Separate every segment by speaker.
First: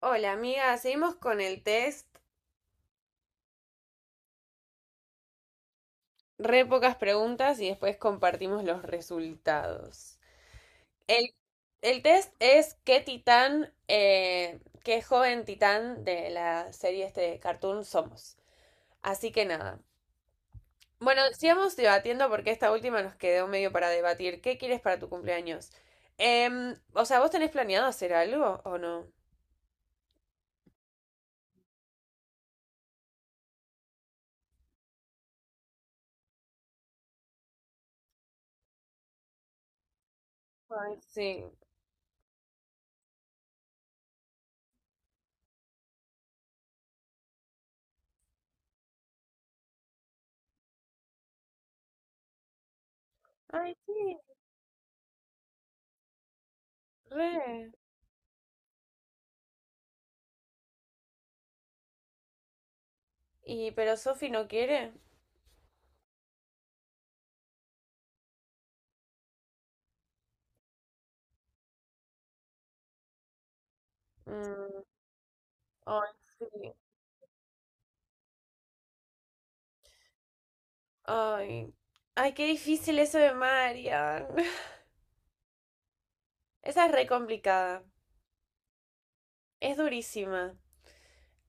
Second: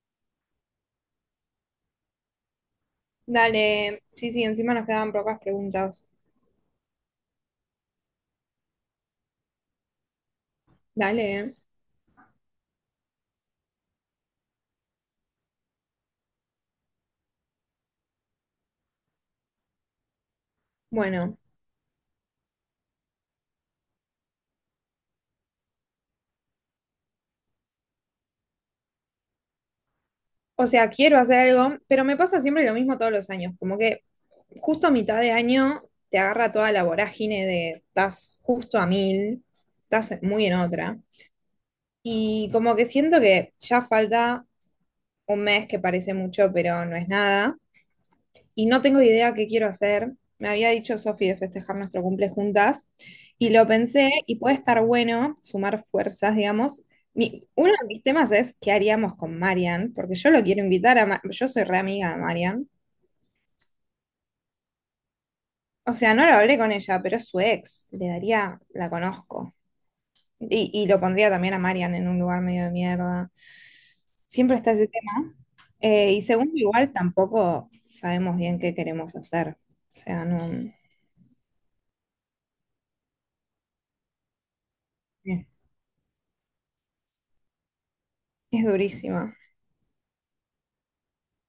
Speaker 1: Hola amiga, seguimos con el test,
Speaker 2: Dale, sí, sí, encima nos quedaban pocas preguntas.
Speaker 1: re pocas preguntas y después compartimos los resultados. El,
Speaker 2: Dale,
Speaker 1: el test es qué titán, qué joven titán de la serie este de Cartoon somos. Así que nada. Bueno,
Speaker 2: bueno,
Speaker 1: sigamos debatiendo porque esta última nos quedó medio para debatir. ¿Qué quieres para tu cumpleaños? O sea, ¿vos tenés planeado hacer algo o no?
Speaker 2: o sea, quiero hacer algo, pero me pasa siempre lo mismo todos los años, como que justo a mitad de año te agarra toda la vorágine de estás justo a mil, estás muy en
Speaker 1: Ay,
Speaker 2: otra,
Speaker 1: sí.
Speaker 2: y como que siento que ya falta un mes que parece mucho, pero no es nada, y no tengo idea qué quiero hacer. Me había dicho Sofi de festejar nuestro cumple juntas y lo
Speaker 1: Ay,
Speaker 2: pensé
Speaker 1: sí,
Speaker 2: y puede estar bueno sumar fuerzas, digamos.
Speaker 1: re.
Speaker 2: Uno de mis temas es qué haríamos con Marian, porque yo lo quiero invitar a... yo soy re amiga de Marian.
Speaker 1: Y pero Sofi no quiere.
Speaker 2: O sea, no lo hablé con ella, pero es su ex. Le daría, la conozco. Y lo pondría también a Marian en un lugar medio de mierda. Siempre está
Speaker 1: Mm.
Speaker 2: ese tema.
Speaker 1: Ay,
Speaker 2: Y segundo,
Speaker 1: sí.
Speaker 2: igual tampoco sabemos bien qué queremos hacer. O sea, no...
Speaker 1: Ay. Ay, qué difícil eso de Marian.
Speaker 2: eh,
Speaker 1: Esa es re complicada.
Speaker 2: Es durísima.
Speaker 1: Es durísima.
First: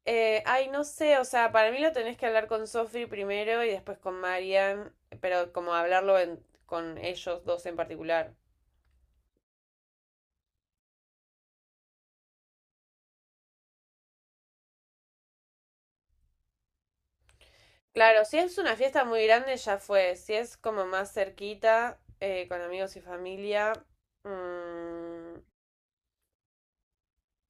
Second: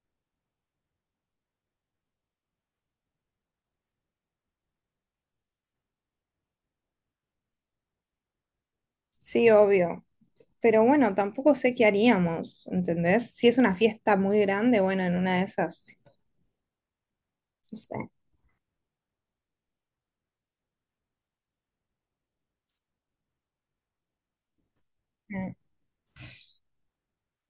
Speaker 1: Ay, no sé, o sea, para mí lo tenés que hablar con Sophie primero y después con Marian, pero como hablarlo con ellos dos en particular.
Speaker 2: Sí, obvio. Pero bueno, tampoco sé qué haríamos, ¿entendés? Si es una fiesta muy grande, bueno, en una de esas, no sé.
Speaker 1: Claro, si es una fiesta muy grande, ya fue. Si es como más cerquita, con amigos y familia. Mm.
Speaker 2: Mm.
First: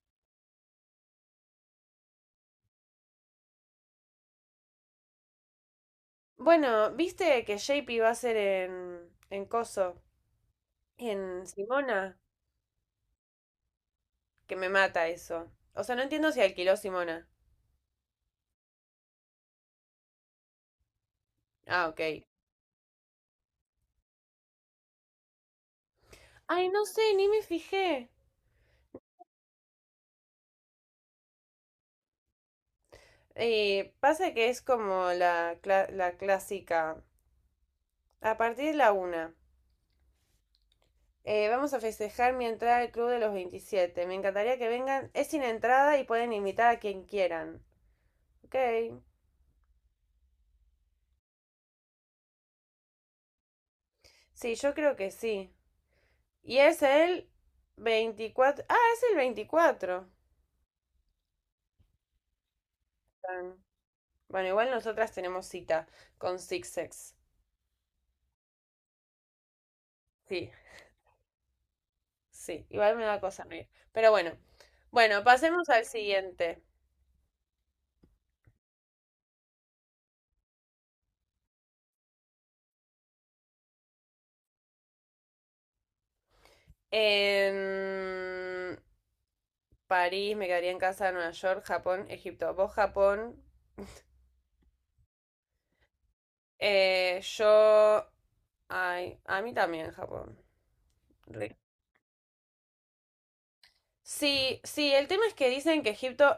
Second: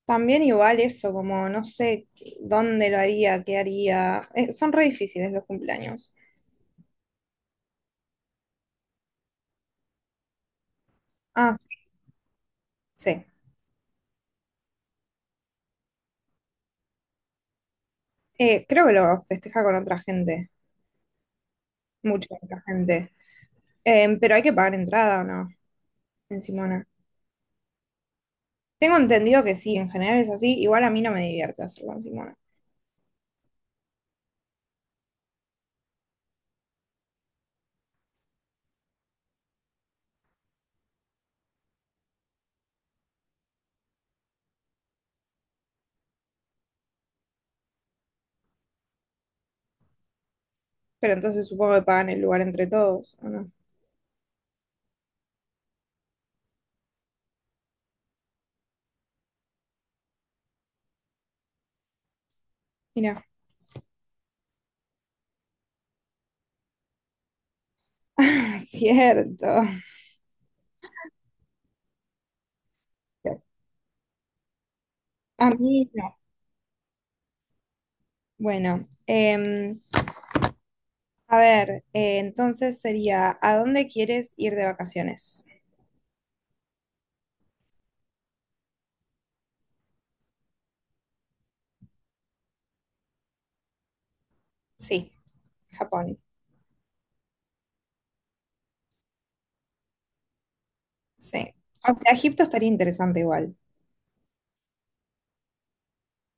Speaker 2: También igual eso, como no sé dónde lo haría, qué haría. Son re difíciles los cumpleaños.
Speaker 1: Bueno, ¿viste que JP va a ser en Coso? En
Speaker 2: Ah, sí,
Speaker 1: Simona.
Speaker 2: sí.
Speaker 1: Que me mata eso. O sea, no entiendo si alquiló Simona.
Speaker 2: Creo que lo festeja con otra gente,
Speaker 1: Ah, ok.
Speaker 2: mucha otra gente. Pero hay que pagar entrada o no, en
Speaker 1: Ay, no
Speaker 2: Simona.
Speaker 1: sé, ni me fijé.
Speaker 2: Tengo entendido que sí, en general es así. Igual a mí no me divierte hacerlo en Simona.
Speaker 1: Pasa que es como la clásica. A partir de la una. Vamos a festejar mi entrada al club de los veintisiete. Me encantaría que vengan. Es sin entrada y pueden invitar a quien quieran. Ok.
Speaker 2: Pero entonces supongo que pagan el lugar entre todos, ¿o no?
Speaker 1: Sí, yo creo que sí. Y es el veinticuatro. Ah, es el 24.
Speaker 2: Mirá.
Speaker 1: Bueno, igual nosotras tenemos cita con Six Sex.
Speaker 2: Cierto.
Speaker 1: Sí. Sí, igual me da cosa reír. Pero bueno. Bueno,
Speaker 2: A
Speaker 1: pasemos
Speaker 2: mí
Speaker 1: al
Speaker 2: no.
Speaker 1: siguiente.
Speaker 2: Bueno, a ver, entonces sería, ¿a dónde quieres ir de vacaciones?
Speaker 1: En París, me quedaría en casa, Nueva York, Japón, Egipto. Vos Japón.
Speaker 2: Sí, Japón.
Speaker 1: Yo. Ay, a mí también Japón.
Speaker 2: Sí.
Speaker 1: Re.
Speaker 2: O sea, Egipto estaría interesante igual.
Speaker 1: Sí, sí, el tema es que dicen que Egipto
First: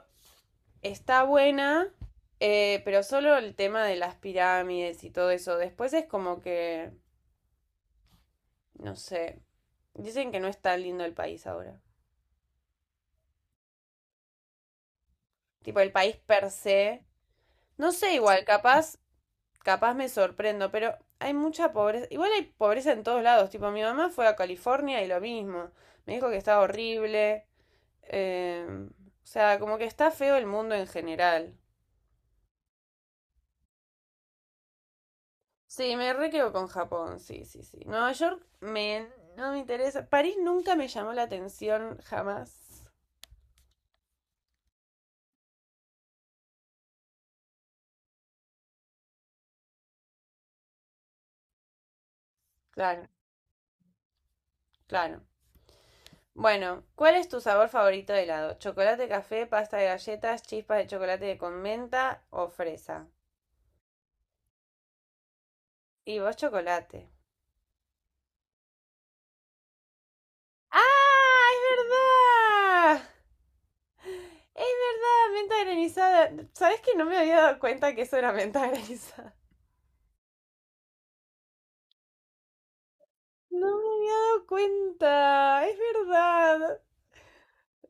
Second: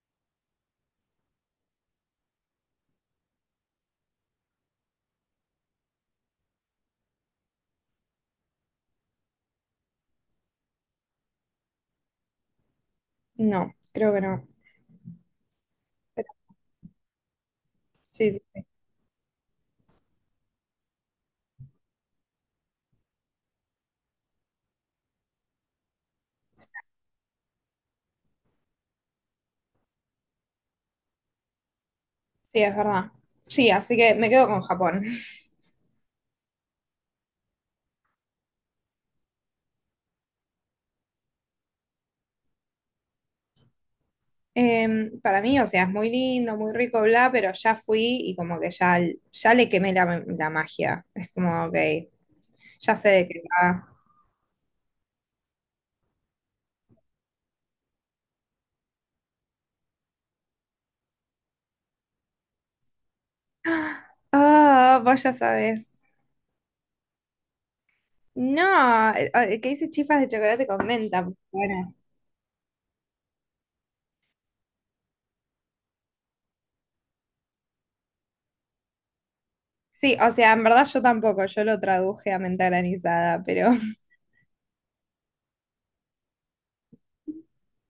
Speaker 1: está buena, pero solo el tema de las pirámides y todo eso. Después es como que, no sé, dicen que no es tan lindo el país ahora.
Speaker 2: No, creo que no.
Speaker 1: Tipo, el país
Speaker 2: Pero
Speaker 1: per se. No sé,
Speaker 2: sí, sí,
Speaker 1: igual,
Speaker 2: sí.
Speaker 1: capaz me sorprendo, pero hay mucha pobreza. Igual hay pobreza en todos lados. Tipo, mi mamá fue a California y lo mismo. Me dijo que estaba horrible. eh, o sea, como que está feo el mundo en general.
Speaker 2: Sí, es verdad. Sí, así que me quedo con Japón.
Speaker 1: Sí, me re quedo con Japón, sí, sí, sí. No me interesa. París nunca me llamó la atención, jamás.
Speaker 2: Para mí, o sea, es muy lindo, muy rico, bla, pero ya fui y como que ya le quemé la magia. Es como, ok, ya
Speaker 1: Claro,
Speaker 2: sé de qué va.
Speaker 1: claro. Bueno, ¿cuál es tu sabor favorito de helado? ¿Chocolate, café, pasta de galletas, chispas de chocolate con menta o fresa?
Speaker 2: Ah, vos ya sabes.
Speaker 1: Y vos chocolate.
Speaker 2: No, que dice chifas de chocolate con menta. Por
Speaker 1: ¡Ah! ¡Es
Speaker 2: favor.
Speaker 1: verdad! Es verdad, menta granizada. ¿Sabes que no me había dado cuenta que eso era menta granizada?
Speaker 2: Sí, o sea, en verdad yo tampoco, yo lo traduje a menta granizada,
Speaker 1: No
Speaker 2: pero
Speaker 1: me había dado cuenta. Es verdad.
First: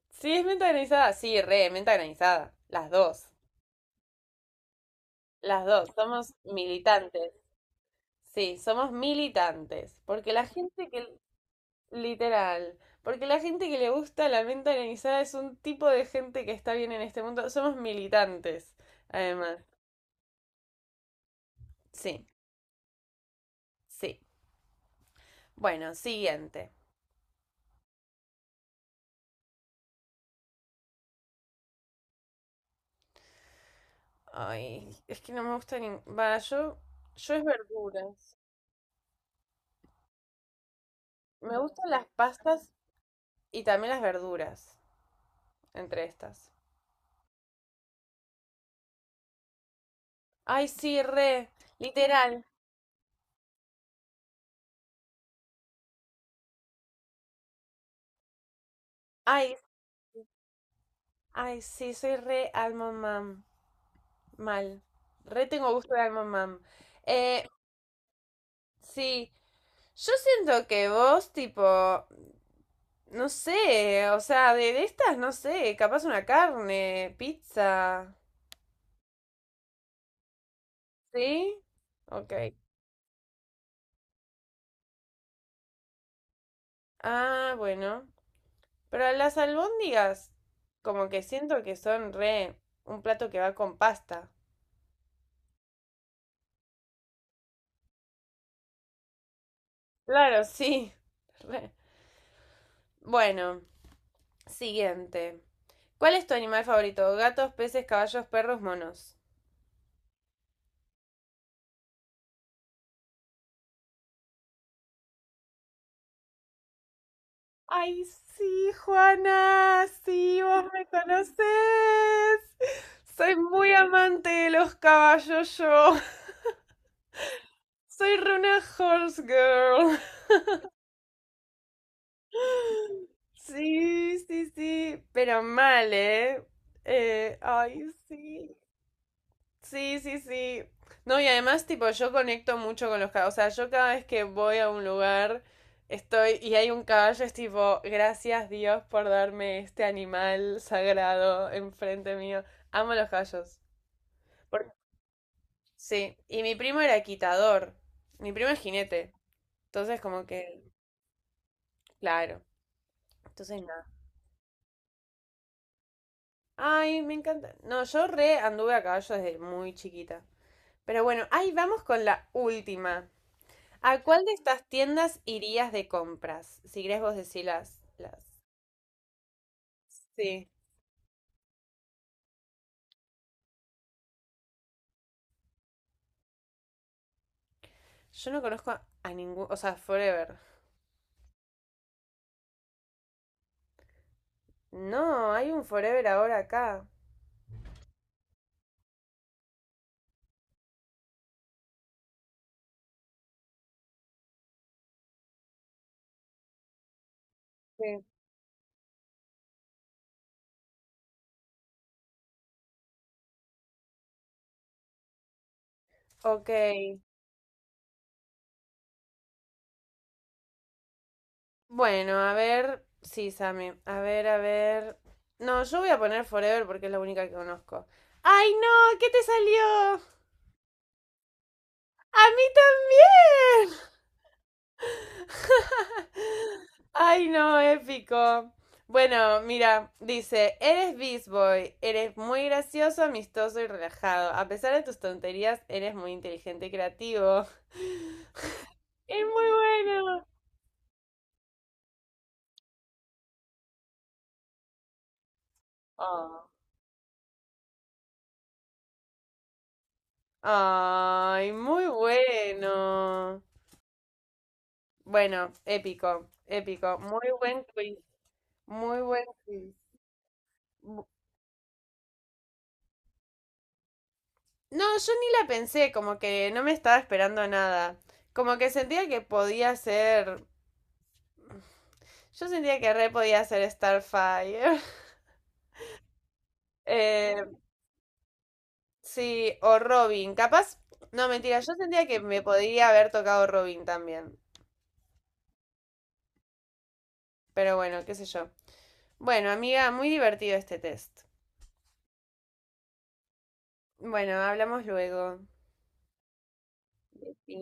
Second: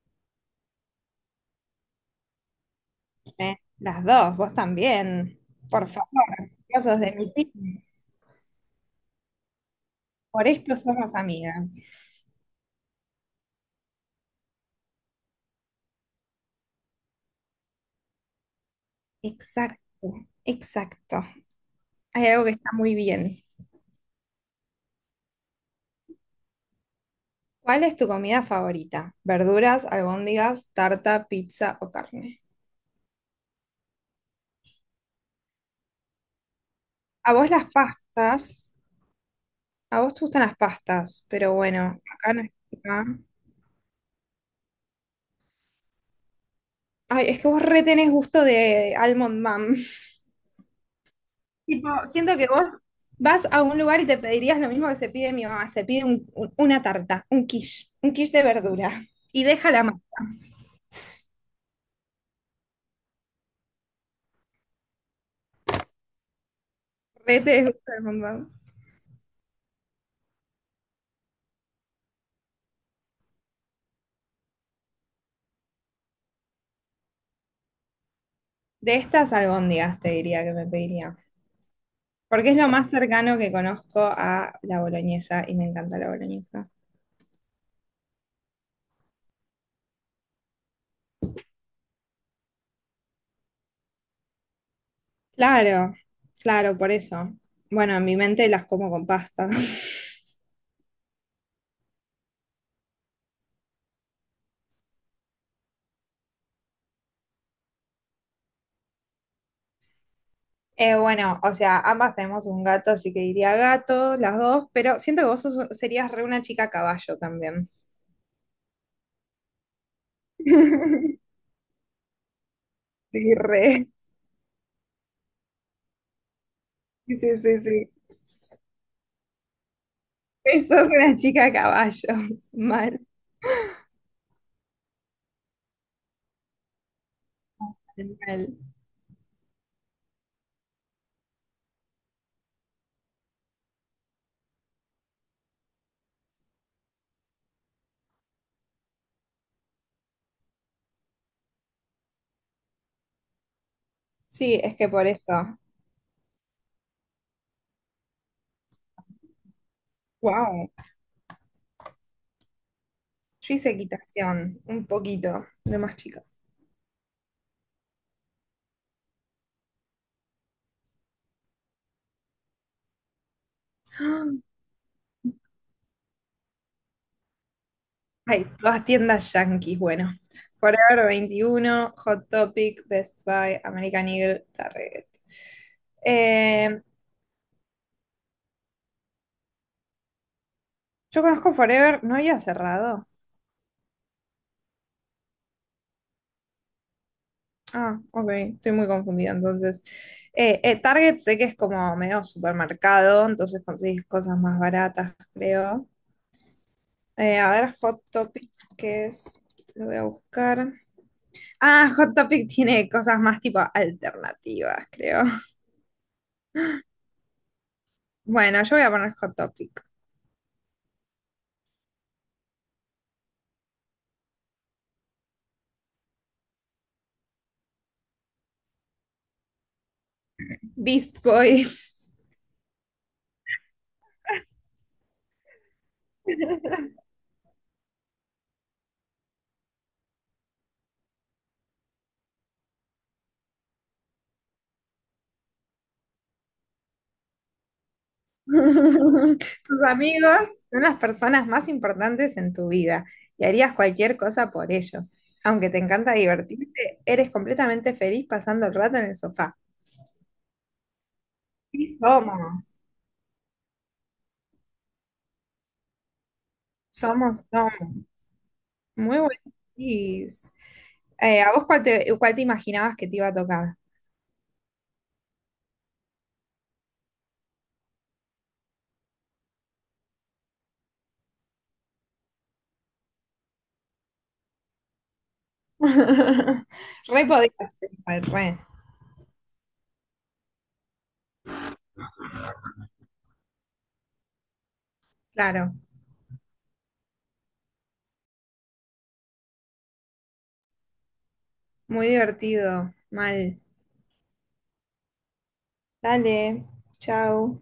Speaker 1: Sí, es menta granizada. Sí, re, menta granizada. Las dos.
Speaker 2: las dos, vos también.
Speaker 1: Las
Speaker 2: Por
Speaker 1: dos. Somos
Speaker 2: favor, vos sos de
Speaker 1: militantes.
Speaker 2: mi team.
Speaker 1: Sí, somos militantes. Porque la
Speaker 2: Por esto
Speaker 1: gente que…
Speaker 2: somos amigas.
Speaker 1: Literal. Porque la gente que le gusta la menta granizada es un tipo de gente que está bien en este mundo. Somos militantes, además.
Speaker 2: Exacto, exacto.
Speaker 1: Sí.
Speaker 2: Hay algo que está muy bien.
Speaker 1: Sí. Bueno, siguiente.
Speaker 2: ¿Cuál es tu comida favorita? ¿Verduras, albóndigas, tarta, pizza o carne?
Speaker 1: Ay, es que no me gusta ni… Va, yo
Speaker 2: A
Speaker 1: es
Speaker 2: vos las
Speaker 1: verduras.
Speaker 2: pastas, a vos te gustan las pastas, pero
Speaker 1: Me
Speaker 2: bueno,
Speaker 1: gustan las
Speaker 2: acá no
Speaker 1: pastas
Speaker 2: está.
Speaker 1: y también las verduras, entre estas.
Speaker 2: Ay, es que vos retenés gusto de Almond Mom.
Speaker 1: Ay, sí, re.
Speaker 2: Tipo, siento
Speaker 1: Literal.
Speaker 2: que vos vas a un lugar y te pedirías lo mismo que se pide mi mamá. Se pide una tarta, un quiche de verdura. Y
Speaker 1: Ay,
Speaker 2: déjala más.
Speaker 1: ay, sí, soy re alma mam. Mal. Re tengo gusto de alma mam.
Speaker 2: Re
Speaker 1: Eh,
Speaker 2: te gusta Almond Mom.
Speaker 1: sí. Yo siento que vos, tipo, no sé, o sea, de estas, no sé, capaz una carne, pizza,
Speaker 2: De estas albóndigas te diría que me pediría.
Speaker 1: ¿sí? Ok.
Speaker 2: Porque es lo más cercano que conozco a la boloñesa y me encanta la boloñesa.
Speaker 1: Ah, bueno. Pero las albóndigas, como que siento que son re un plato que va con pasta.
Speaker 2: Claro, claro, por eso. Bueno, en mi mente las como con pasta.
Speaker 1: Claro, sí. Re. Bueno, siguiente. ¿Cuál es tu animal favorito? Gatos, peces, caballos, perros, monos.
Speaker 2: Bueno, o sea, ambas tenemos un gato, así que diría gato, las dos, pero siento que vos serías re una chica caballo también.
Speaker 1: Ay, sí, Juana, sí, vos me conocés.
Speaker 2: Sí,
Speaker 1: Soy muy
Speaker 2: re.
Speaker 1: amante de los caballos, yo.
Speaker 2: Sí, sí, sí.
Speaker 1: Soy re una horse girl.
Speaker 2: Re sos una chica caballo. Mal,
Speaker 1: Sí, sí, sí, pero mal, ¿eh? Ay,
Speaker 2: mal.
Speaker 1: sí, sí, sí, sí. No, y además, tipo, yo conecto mucho con los caballos. O sea, yo cada vez que voy a un lugar, estoy y hay un caballo, es tipo, gracias Dios por darme este animal sagrado enfrente mío. Amo los caballos.
Speaker 2: Sí,
Speaker 1: Por-
Speaker 2: es que por eso.
Speaker 1: Sí, y mi primo era quitador. Mi primo es jinete. Entonces, como que,
Speaker 2: Wow.
Speaker 1: claro.
Speaker 2: Yo
Speaker 1: Entonces,
Speaker 2: hice
Speaker 1: nada.
Speaker 2: equitación, un poquito, de más chica.
Speaker 1: Ay, me encanta. No, yo re anduve a caballo desde muy chiquita. Pero bueno, ahí vamos con la última. ¿A cuál
Speaker 2: ¡Ah!
Speaker 1: de estas tiendas irías de compras? Si querés vos decir las.
Speaker 2: Ay, todas tiendas yanquis, bueno.
Speaker 1: Sí.
Speaker 2: Forever 21, Hot Topic, Best Buy, American Eagle, Target. Eh,
Speaker 1: Yo no conozco a ningún, o sea, Forever.
Speaker 2: Yo conozco Forever, ¿no había cerrado?
Speaker 1: No, hay un Forever ahora acá.
Speaker 2: Ah, ok, estoy muy confundida. Entonces, Target sé que es como medio supermercado, entonces conseguís cosas más baratas, creo. A ver, Hot
Speaker 1: Sí.
Speaker 2: Topic, ¿qué es? Lo voy a buscar. Ah, Hot Topic tiene cosas más tipo alternativas, creo.
Speaker 1: Ok.
Speaker 2: Bueno, yo voy a poner Hot Topic.
Speaker 1: Bueno, a ver. Sí, Sammy. A ver, a ver. No, yo voy a poner Forever porque es la única que conozco. ¡Ay, no! ¿Qué te salió?
Speaker 2: Beast Boy.
Speaker 1: ¡A mí también! Ay, no, épico. Bueno, mira, dice, eres Beast Boy, eres muy gracioso, amistoso y relajado. A pesar de tus tonterías, eres muy inteligente y creativo. Es muy
Speaker 2: Tus
Speaker 1: bueno.
Speaker 2: amigos son las personas más importantes en tu vida y harías cualquier cosa por ellos. Aunque te encanta
Speaker 1: Oh.
Speaker 2: divertirte, eres completamente feliz pasando el rato en el sofá.
Speaker 1: Ay, muy
Speaker 2: Sí, somos,
Speaker 1: bueno. Bueno, épico, épico. Muy
Speaker 2: somos,
Speaker 1: buen quiz.
Speaker 2: somos.
Speaker 1: Muy
Speaker 2: Muy
Speaker 1: buen
Speaker 2: buenos
Speaker 1: quiz.
Speaker 2: tips.
Speaker 1: Bu-
Speaker 2: ¿A vos cuál te imaginabas que te iba a tocar?
Speaker 1: No, yo ni la pensé, como que no me estaba esperando nada. Como que sentía que podía ser. Yo sentía que re podía ser Starfire.
Speaker 2: Re
Speaker 1: Eh,
Speaker 2: podías ser igual, re.
Speaker 1: sí, o Robin. Capaz, no, mentira, yo sentía que me podría haber tocado Robin también.
Speaker 2: Claro,
Speaker 1: Pero bueno, qué sé yo. Bueno, amiga, muy divertido este test.
Speaker 2: muy divertido. Mal.
Speaker 1: Bueno, hablamos luego.
Speaker 2: Dale, chao.